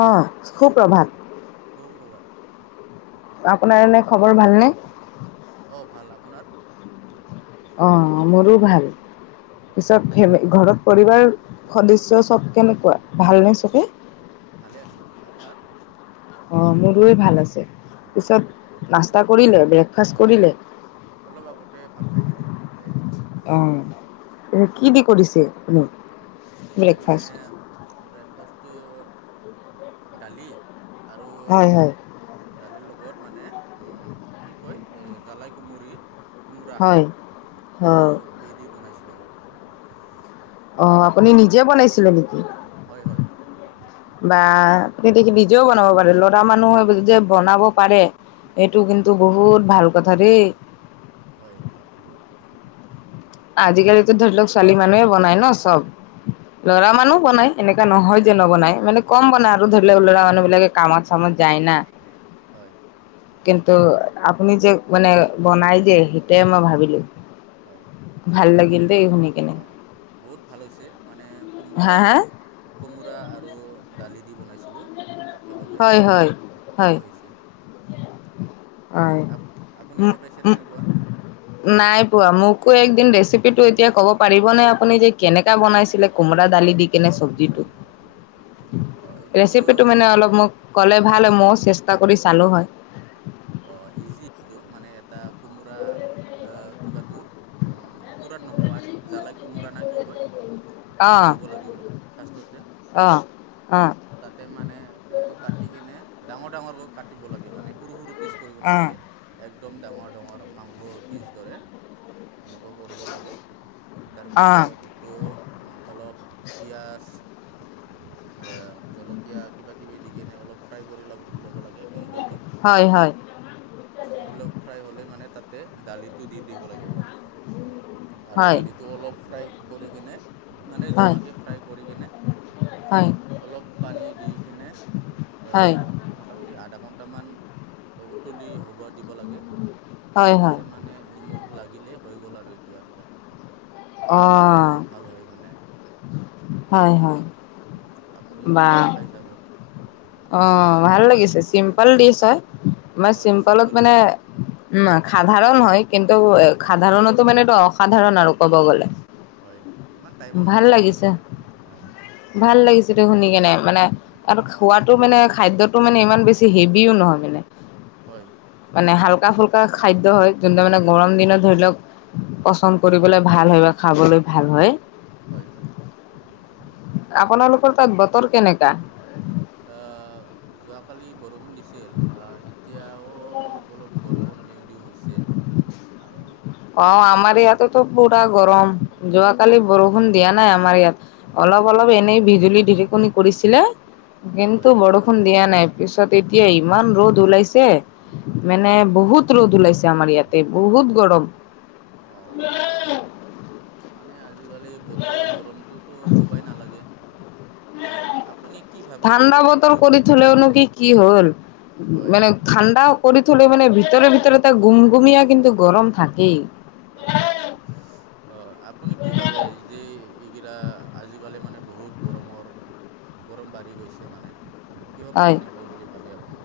অঁ' শু- প্ৰভাত। শুপ্ৰৰভাত। আপোনাৰ এনেই খবৰ ভালনে? অঁ' ভাল, আপোনাৰ? অঁ' মোৰো ভাল অঁ পিছত- ঘৰত পৰিবাৰ সদস্য চব কেনেকুৱা, ভালনে চবে? ভালে আছে। আপোনাৰ? অঁ' মোৰৱে ভাল আছে। পিছত নাস্তা কৰিলে, ব্ৰেকফাষ্ট কৰিলে? অলপ আগতে ভাত খাই দিলোঁ ডাইৰেক্ট। অঁ' কি দি কৰিছে আপুনি? অঁ' মানে ব্ৰেকফাষ্ট? ব্ৰেকফাষ্টটো দালি আৰু হয়, হয়, দালিৰ লগত মানে কি কয় জালাই কুমুৰি কোমোৰা হয়, হয়। সেইটো হে দি বনাইছিলোঁ মই। অঁ' আপুনি নিজে বনাইছিলে নেকি? হয় হয়। বা তে দে নিজেও বনাব পাৰে ল'ৰা মানুহৈ যে বনাব পাৰে এইটো কিন্তু বহুত ভাল কথা দেই। হয়। আজিকালিতো ধৰি লওক ছোৱালী মানুহে বনাই ন' চ'ব। হয় ল'ৰা হয় মানুহ বনাই। এনেকুৱা নহয় যে নবনাই মানে কম বনায় আৰু ধৰি লওক ল'ৰা মানুহ বিলাকে কামত চামত যায় না। হয়। কিন্তু আপুনি যে মানে বনাই যে সেইটোয়েই মই ভাবিলোঁ। হয়, বহুত, শুনি কেনে অঁ। বহুত ভাল হৈছে মানে কোমোৰা হা হা কোমোৰা আৰু দালি দি বনাইছিলোঁ একেলগে হয় হয় হয় ভালেই হৈছে। হয়। আপ-আপুনি খাই পাইছেনে এনেকুৱা? নাই পোৱা, মোকো একদিন ৰেচিপিটো এতিয়া ক'ব পাৰিবনে আপুনি যে কেনেকা বনাইছিলে কোমৰা দালি দি কেনে চব্জিটো? অঁ এইটোতো ৰেচিপিটো মানে অলপ মোক ক'লে ভাল হয় মইয়ো চেষ্টা কৰি চালো হয়। অঁ' ইজিটো মানে এটা কোমোৰা কিবাটো, উমঁ' পুৰাত নোহোৱা জালাই কুমোৰা না কি কয়? সেইটো অ'। ল'ব লাগিব ফাষ্টততে। অ', অ', তাতে মানে এইটো কাটি কেনে ডাঙৰ ডাঙৰকৈ কাটিব লাগে মানে সৰু পিছ কৰিব অ', নালাগে একদম ডাঙৰ ডাঙৰ মাংসৰ পিছ দৰে। সেনেকুৱাও কৰিব লাগে। অ', তাৰপিছত এইটো অলপ পিঁয়াজ আহ' জলকীয়া কিবা কিবি দি কিনে অলপ ফ্ৰাই কৰি ল ল'ব লাগে কোমোৰাটো। হয় হয়। ধৰি লগ ফ্ৰাই হ'লেই মানে তা তাতে দালিটো দি দিব লাগে অলপ আৰু হয়, দালিটো অলপ ফ্ৰাই কৰি কিনে মানে হয়, হয়, জমাকৈ ফ্ৰাই কৰিকেনে অলপ পানী দি কেনে হয়, অঁ'- মোটামুটি আধা ঘণ্টামান উতলি হ'ব দিব লাগে। হয়, হয়, তাতে মানে নিমখ লাগিলেই হৈ গ'ল আৰু এইটো আঞ্জা। সোৱাদ লাগে অ', বহুত ভাল হয় মানে। হয় হয়। আপুনি কেতিয়াবা খাই চাব। অঁ' ভাল লাগিছে, চিম্পল দিছ হয়, তোমাৰ হয় চিম্পলত ছিম্পলে মানে উমঁ' সাধাৰণ হয় কিন্তু সাধাৰণতো মানে এইটো অসাধাৰণ আৰু ক'ব গ'লে। হয়, ইমান টাইমো ভাল নালাগে এইটো লাগিছে, মানে হয়। ভাল লাগিছিলো শুনি কেনে মানে আৰু খোৱাটো মানে খাদ্যটো মানে ইমান বেছি হেভিও নহয় মানে। হয়। মানে হালকা ফুল্কা খাদ্য হয় যোনটো মানে গৰম দিনত ধৰি লওক পচন্দ কৰিবলৈ ভাল হয় বা খাবলৈ ভাল হয়। হয়, হয়। আপোনালোকৰ তাত বতৰ কেনেকা? আ, যোৱাকালি বৰষুণ দিছিল। আ, এতিয়াও অলপ অলপ বৰষুণ দিউ দিউ হৈছে আৰু অ', আমাৰ ইয়াতোতো পুৰা গৰম। যোৱাকালি বৰষুণ দিয়া নাই আমাৰ ইয়াত। অলপ অলপ এনেই বিজুলী ঢেৰেকণি কৰিছিলে। কিন্তু হয় বৰ ষুণ দিয়া নাই। পিছত এতিয়া ইমান ৰ'দ ওলাইছে। মানে বহুত ৰ'দ ওলাইছে আমাৰ ইয়াতে, বহুত গৰম। অ'। মানে আজিকালি বতৰ গৰমটোতো ক'বাই নালাগে। আ আপুনি কি ভাবে যে ঠাণ্ডা বতৰ বতৰটো কৰি থলেও নো কি কি হ'ল? হয় মানে হয় ঠাণ্ডাও কৰি থলে মানে ভিতৰে ভিতৰে তেও গুমগুমীয়া কিন্তু গৰম থাকেই। হয়। অ', আপুনি কি ভাবে যে এইকেইটা আজিকালি মানে বহুত গৰমৰ, গৰম বাঢ়ি গৈছে মানে। কিহৰ কাৰণে হয় বুলি ভাবে আপুনি?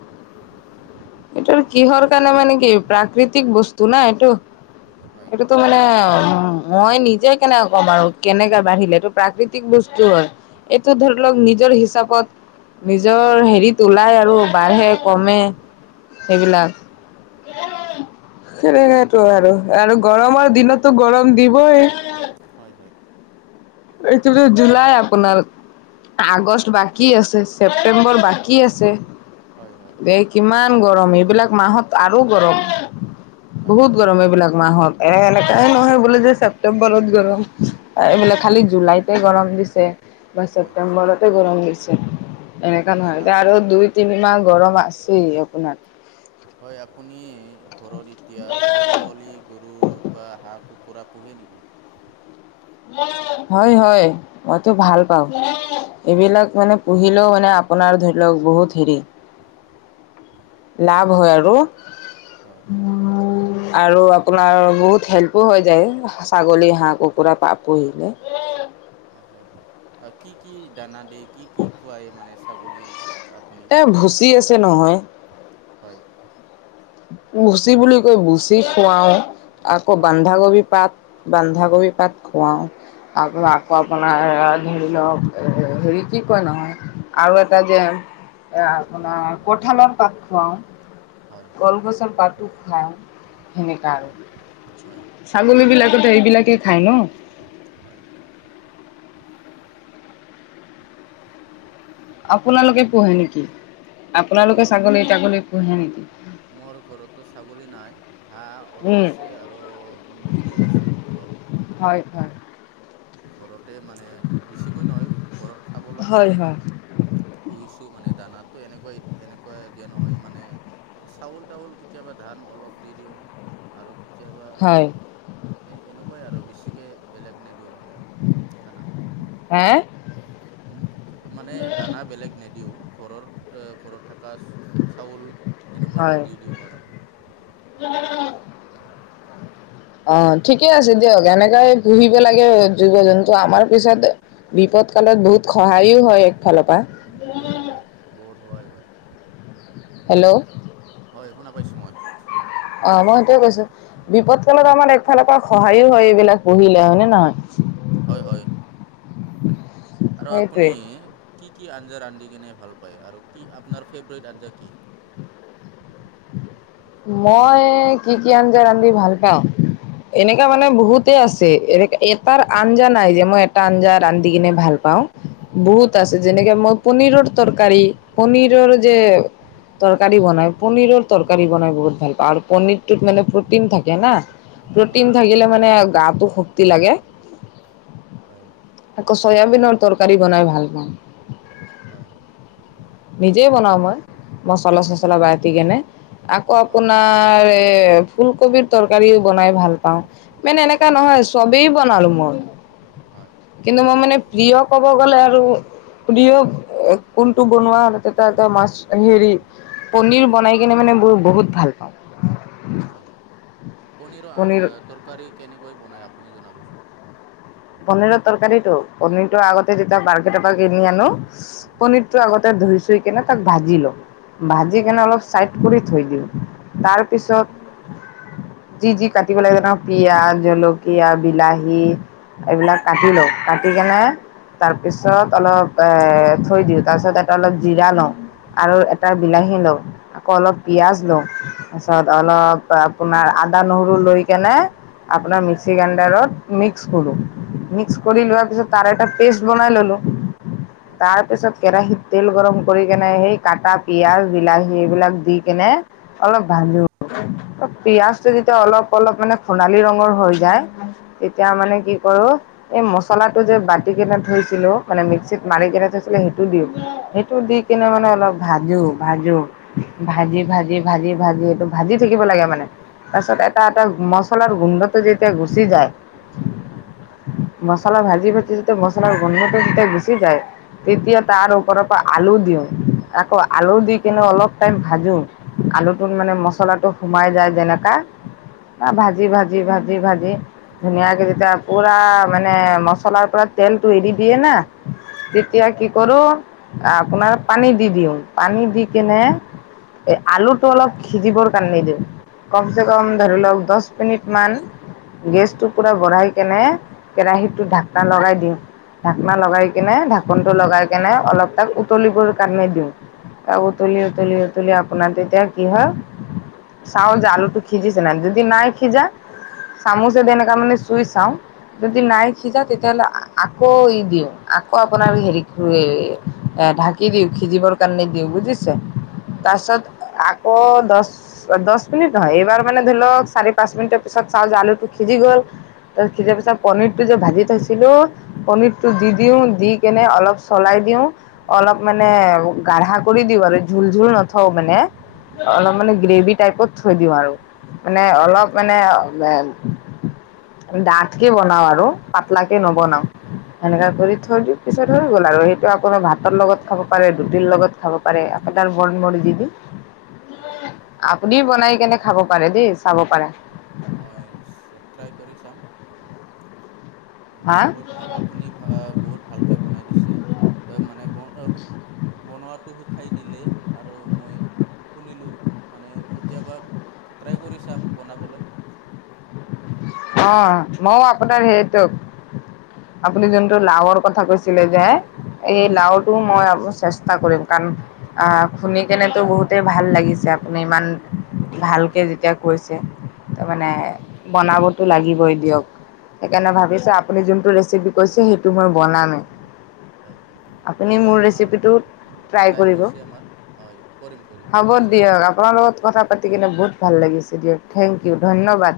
এইটোৰ কিহৰ কাৰণে মানে কি, প্ৰাকৃতিক বস্তু না এইটো। হয়। টো মানে, উম, মই নিজে কেনেকে ক'ম আৰু কেনেকে বাঢ়িলে? এইটো প্ৰাকৃতিক বস্তু হয়। এইটো ধৰি লওঁক নিজৰ হিচাপত নিজৰ হেৰিত ওলায় আৰু বাঢ়ে, কমে। হয় সেইবিলাক। সেইটোৱে আৰু। আৰু গৰমৰ দিনততো গৰম দিবই। হয়, হয়। হয় এইটো যে জুলাই আপোনাৰ, আগষ্ট বাকী আছে। ছেপ্তেম্বৰ বাকী আছে। হয় হয় বে কিমান গৰম, এইবিলাক মাহত আৰু গৰম। হয় হয় বহুত গৰম এইবিলাক মাহত। এ সেনেকা নহয়, সেইবুলি যে ছেপ্তেম্বৰত গৰম, এইবিলাক খালী জুলাইতে গৰম দিছে বা হয় হয় ছেপ্তেম্বৰতে গৰম দিছে। এনেকা হয় নহয়। আপ এতিয়া আৰু দুই, তিনি মাহ গৰম আছেই আপোনাৰ। হয়, আপুনি ঘৰত এতিয়া আছা গোৱালি গৰু বা হাঁহ-কুকুৰা পোহে নেকি? হয়, হয়। মইতো ভাল পাওঁ। হয় এইবিলাক মানে পুহিলেও মানে আপোনাৰ ধৰি লওঁক বহুত হেৰি লাভ হয় আৰু। হয় আৰু আপ আপোনাৰ বহুত হেল্প [unintelligible] হৈ যায়। ছাগলী, হাঁহ, কুকুৰা, পাৰ পুহিলে। হয়, হয়। অ', কি কি দানা দিয়ে, কি কি খোৱায় মানে ছাগলীক? আপুনি এ ভুচি আছে নহয়। হয়। ভুচি বুলি কয়। ভুচ চি খোৱাওঁ, আকৌ হয় বন্ধাকবি পাত, হয় বন্ধাকবি পাত খোৱাওঁ। [inaudible] অঁ আপোনাৰ ধৰি লওঁক, এ হেৰি কি কয় নহয়, আৰু এটা যে এ, আপোনাৰ কঠাঁলৰ পাত হয় খোৱাওঁ। কলগছ কল পাতো খোৱাওঁ, সেনেকুৱা আৰু। হয় হয় ছাগলীবিলাকতো এইবিলাকেই খায় ন? হয়। অ, আপোনালোকে পোহে নেকি? অ, আপোনালোকে ছাগলী তাগলী পোহে নেকি? মোৰ আৰু ঘৰতে ছাগলী নাই। হাঁহ অলপ উম আছে, আৰু মুৰ্গী আছে অলপ। হয়, হয়। ঘৰতেই মানে, বেছিকৈ নহয়, ঘৰত খাবলৈ হয় হয় পুহিছোঁ মানে, দানাতটো এনেকুৱা, এনেকুৱা দিয়া নহয় মানে চাউল-তাউল কেতিয়াবা ধান অলপ দি দিওঁ। আৰু কেতিয়াবা, হয় এই এনেকুৱাই আৰু, বেছিকৈ বেলেগ নেদ খানা হেঁ মানে দানা বেলেগ নেদিওঁ, ঘৰৰ, এ ঘৰত থাকা চ চাউল, এনেকুৱাটো হয় দি দিওঁ আৰু [inaudible] অ, ঠিকে আছে দিয়ক, এনেকাই পুহিব লাগে জীৱ- জন্তু, আমাৰ পিছত বিপদ কালত বহুত সহায়ো হয় একফালৰ পা। হয়, হয়, বহুত সহায় হয়। হেল্ল', হয় শুনা পাইছোঁ মই অ, মই সেইটোৱে কৈছো। বিপদ কালত আমাৰ একফালৰ পৰা সহায়ো হয় এইবিলাক পুহিলে, হয় নে নহয়? হয়, হয়। আৰু সেইটোৱে আপুনি কি কি আঞ্জা ৰান্ধি কিনে ভাল পায়, আৰু কি আপোনাৰ ফেভাৰেইট আঞ্জা কি? মই কি-কি আঞ্জা ৰান্ধি ভাল পাওঁ, এনেকা মানে হয় বহুত তে আছে। এটাৰ আঞ্জা নাই, যে মই এটা আঞ্জা ৰান্ধি কিনে ভাল পাওঁ। বহুত হয় আছে, যেনেকে মই পনীৰৰ তৰকাৰী, পনীৰৰ যে তৰকাৰী বনায় পনীৰৰ তৰকাৰী বনাই বহুত ভাল পাওঁ, আৰু পনীৰটোত মানে প্ৰটিন থাকে না। প্ৰটিন হয় থাকিলে মানে গাটো শক্তি লাগে। হয় আকৌ চয়াবিনৰ তৰকাৰী বনাই ভাল পাওঁ। হয় নিজেই বনাও মই, মচলা হয় হয় চচলা বাতি কেনে। আকৌ আপোনা অঁ নাৰ এ ফুলকবিৰ তৰকাৰীও বনাই ভাল পাওঁ মানে এনেকা হয় নহয় চবেই বনালো মই হয় কিন্তু মই মানে প্ৰিয় ক'ব গ'লে আৰু দিয়ক কোনটো বনোৱা [unintelligible] মাছ হেৰি, পনিৰ বনাই কিনে মানে বোৰ বহুত ভাল পাওঁ হয়, পনীৰৰ পনীৰ অ তৰকাৰী কেনেকৈ বনায়, আপুনি জনাবচোন। পনিৰৰ তৰকাৰীটো, পনিৰটো আগতে যেতিয়া মাৰ্কেটৰ পৰা কিনি আনো, পনিৰটো আগত তাক ধুই-চুই কিনে তাক ভাজি লওঁ। ভাজি কিনে হয় অলপ চাইদ কৰি থৈ দিওঁ। তাৰ পিছত হয় যি যি কাটিব লাগে ন' পিয়াজ, জলকীয়া, বিলাহী এইবিলাক কাটি লওঁ কাটি কেনে তাৰপিছত অলপ এ থৈ দিওঁ, তাৰপিছত তাতে অলপ জিৰা লওঁ। আৰু এটা বিলাহী লওঁ। আকৌ অলপ পিয়াজ লওঁ, তাৰপিছত অলপ আপোনাৰ আদা নহৰু লৈ কেনে আপোনাৰ মিক্সি গ্ৰাইণ্ডাৰত মিক্স কৰোঁ মিক্স কৰি হয় লোৱাৰ পিছত তাৰ এটা পেষ্ট বনাই ল'লো। হয় তাৰ পিছত কেৰাহিত তেল গৰম কৰি কেনে সেই কাটা পিয়াজ, বিলাহী এইবিলাক দি কেনে অলপ ভাজো। পিয়াজটো যেতিয়া অলপ অলপ মানে সোণালী ৰঙৰ হৈ যায়, তেতিয়া মানে কি কৰোঁ এই মছলাটো যে বাতি কেনে থৈছিলো, মানে মিক্সিত মাৰি কেনে থৈছিলে, সেইটো দিওঁ, সে টো দি হয় কিনে মানে অলপ ভাজো ভাজো ভাজো ভাজি ভাজি ভাজি ভাজি এইটো ভাজি থাকিব লাগে মানে তাৰ পিছত হয় এটা এটা মছলাৰ গোন্ধটো যেতিয়া গুচি যায়। হয়। মছলা ভাজি ভাজি যাতে মছলাৰ গণ্যত হয় তেতিয়া গুচি যায়। তেতিয়া তাৰ ওপৰৰ পৰা আলু দিওঁ আকৌ হয় আলু দি কিন্তু অলপ টাইম ভাজো আলুটোত মানে মছলাটো সোমাই যায় যেনেকা। না হয় হয় হয় হয় হয় হয় ভাজি ভাজি ভাজি ভাজি ধুনিয়াকে যেতিয়া পুৰা মানে মছলাৰ পৰা তেলটো এৰি দিয়ে না তেতিয়া কি কৰোঁ আপোনাৰ পানী দি দিওঁ, পানী দি কেনে এ আলুটো অলপ সিজিবৰ কাৰণে দিওঁ। কম চে কম ধৰি লওঁক দশ মিনিট মান গেছটো হয় পুৰা বঢ়াই কেনে কেৰাহীটো ঢাকটা লগাই দিওঁ। ঢাকনা লগাই কিনে ঢাকনটো লগাই কেনে অলপ টাইম উতলিবোৰ কানি দিওঁ। তা উতলি উতলি উতলি আপোনাৰ যেতিয়া কি হয় সাহজ আলুটো খিজিছে ন যদি নাই খিজা চামুচে তেনেকা মানে চুইচ চাওঁ। যদি নাই সিজা তেতিয়াহ'লে আকৌ ই দিওঁ আকৌ আপোনাৰ হেৰি এ কি দিওঁ সিজিবৰ কাৰণে দিওঁ বুজিছে হয় তাৰ পিছত আকৌ দশ দশ মিনিট নহয় এইবাৰ মান ধৰি লওঁক চাৰি পাঁচ মিনিটৰ পিছত চাওঁ আলুটো সিজি গ'ল। তাত সিজা পিছত পনিৰটো যে ভাজি থৈছিলো পনিৰটো হয় দি দিওঁ দি কেনে অলপ চলাই দিওঁ। অলপ মানে গাঢ়া কৰি দিওঁ আৰু ঝোল ঝোল নথওঁ মানে। অলপ মানে গ্ৰেভি টাইপত থৈ দিওঁ আৰু মানে অলপ মানে দাঠকে বনাও আৰু পাতলা কে নবনাও। সেনেকা কৰি থৈ দি পিছত হৈ গ'ল আৰু সেইটো আকৌ ভাতৰ লগত খাব পাৰে ৰুটিৰ লগত খাব পাৰে আপোনাৰ মন মৰ্জি দি। হয় আপুনি বনাই কেনে খাব পাৰে দেই চাব পাৰা। অইলছ চ' ট্ৰাই কৰি চাম। হা বহুত আ-আপুনি অ', বহুত ভালকে বনাই দিছে অ', মানে [unintelligible] বনোৱাটো শিকাই দিলে আৰু মই শুনিলোঁ মানে কেতিয়াবা ট্ৰাই কৰি চাম বনাবলৈ। অ ময়ো আপোনাৰ সেইটোক আপুনি যোনটো লাওৰ কথা কৈছিলে যে সেই হয় লাওৰ টো মই আকৌ চেষ্টা কৰিম কাৰণ শুন কেনেতো বহুতেই ভাল লাগিছে আপুনি ইমান হয় ভালকে যেতিয়া কৈছে। তাৰ মানে হয় বনাবতো লাগিবই দিয়ক সেইকাৰণে হয় ভাবিছো। আপুনি যোনটো ৰেচিপি কৈছে সেইটো মই বনামেই। হয় আপুনি এতিয়া মোৰ আমাৰ ৰেচিপিটো, ট্ৰাই টাইম কৰিব হৈছে আমাৰ হয় কৰিম কৰিম নিশ্চয় কৰিম। আপাৰ লগত কথা পাতি কিনে বহুত ভাল লাগিছে দিয়ক হয় থেংক ইউ ধন্যবাদ্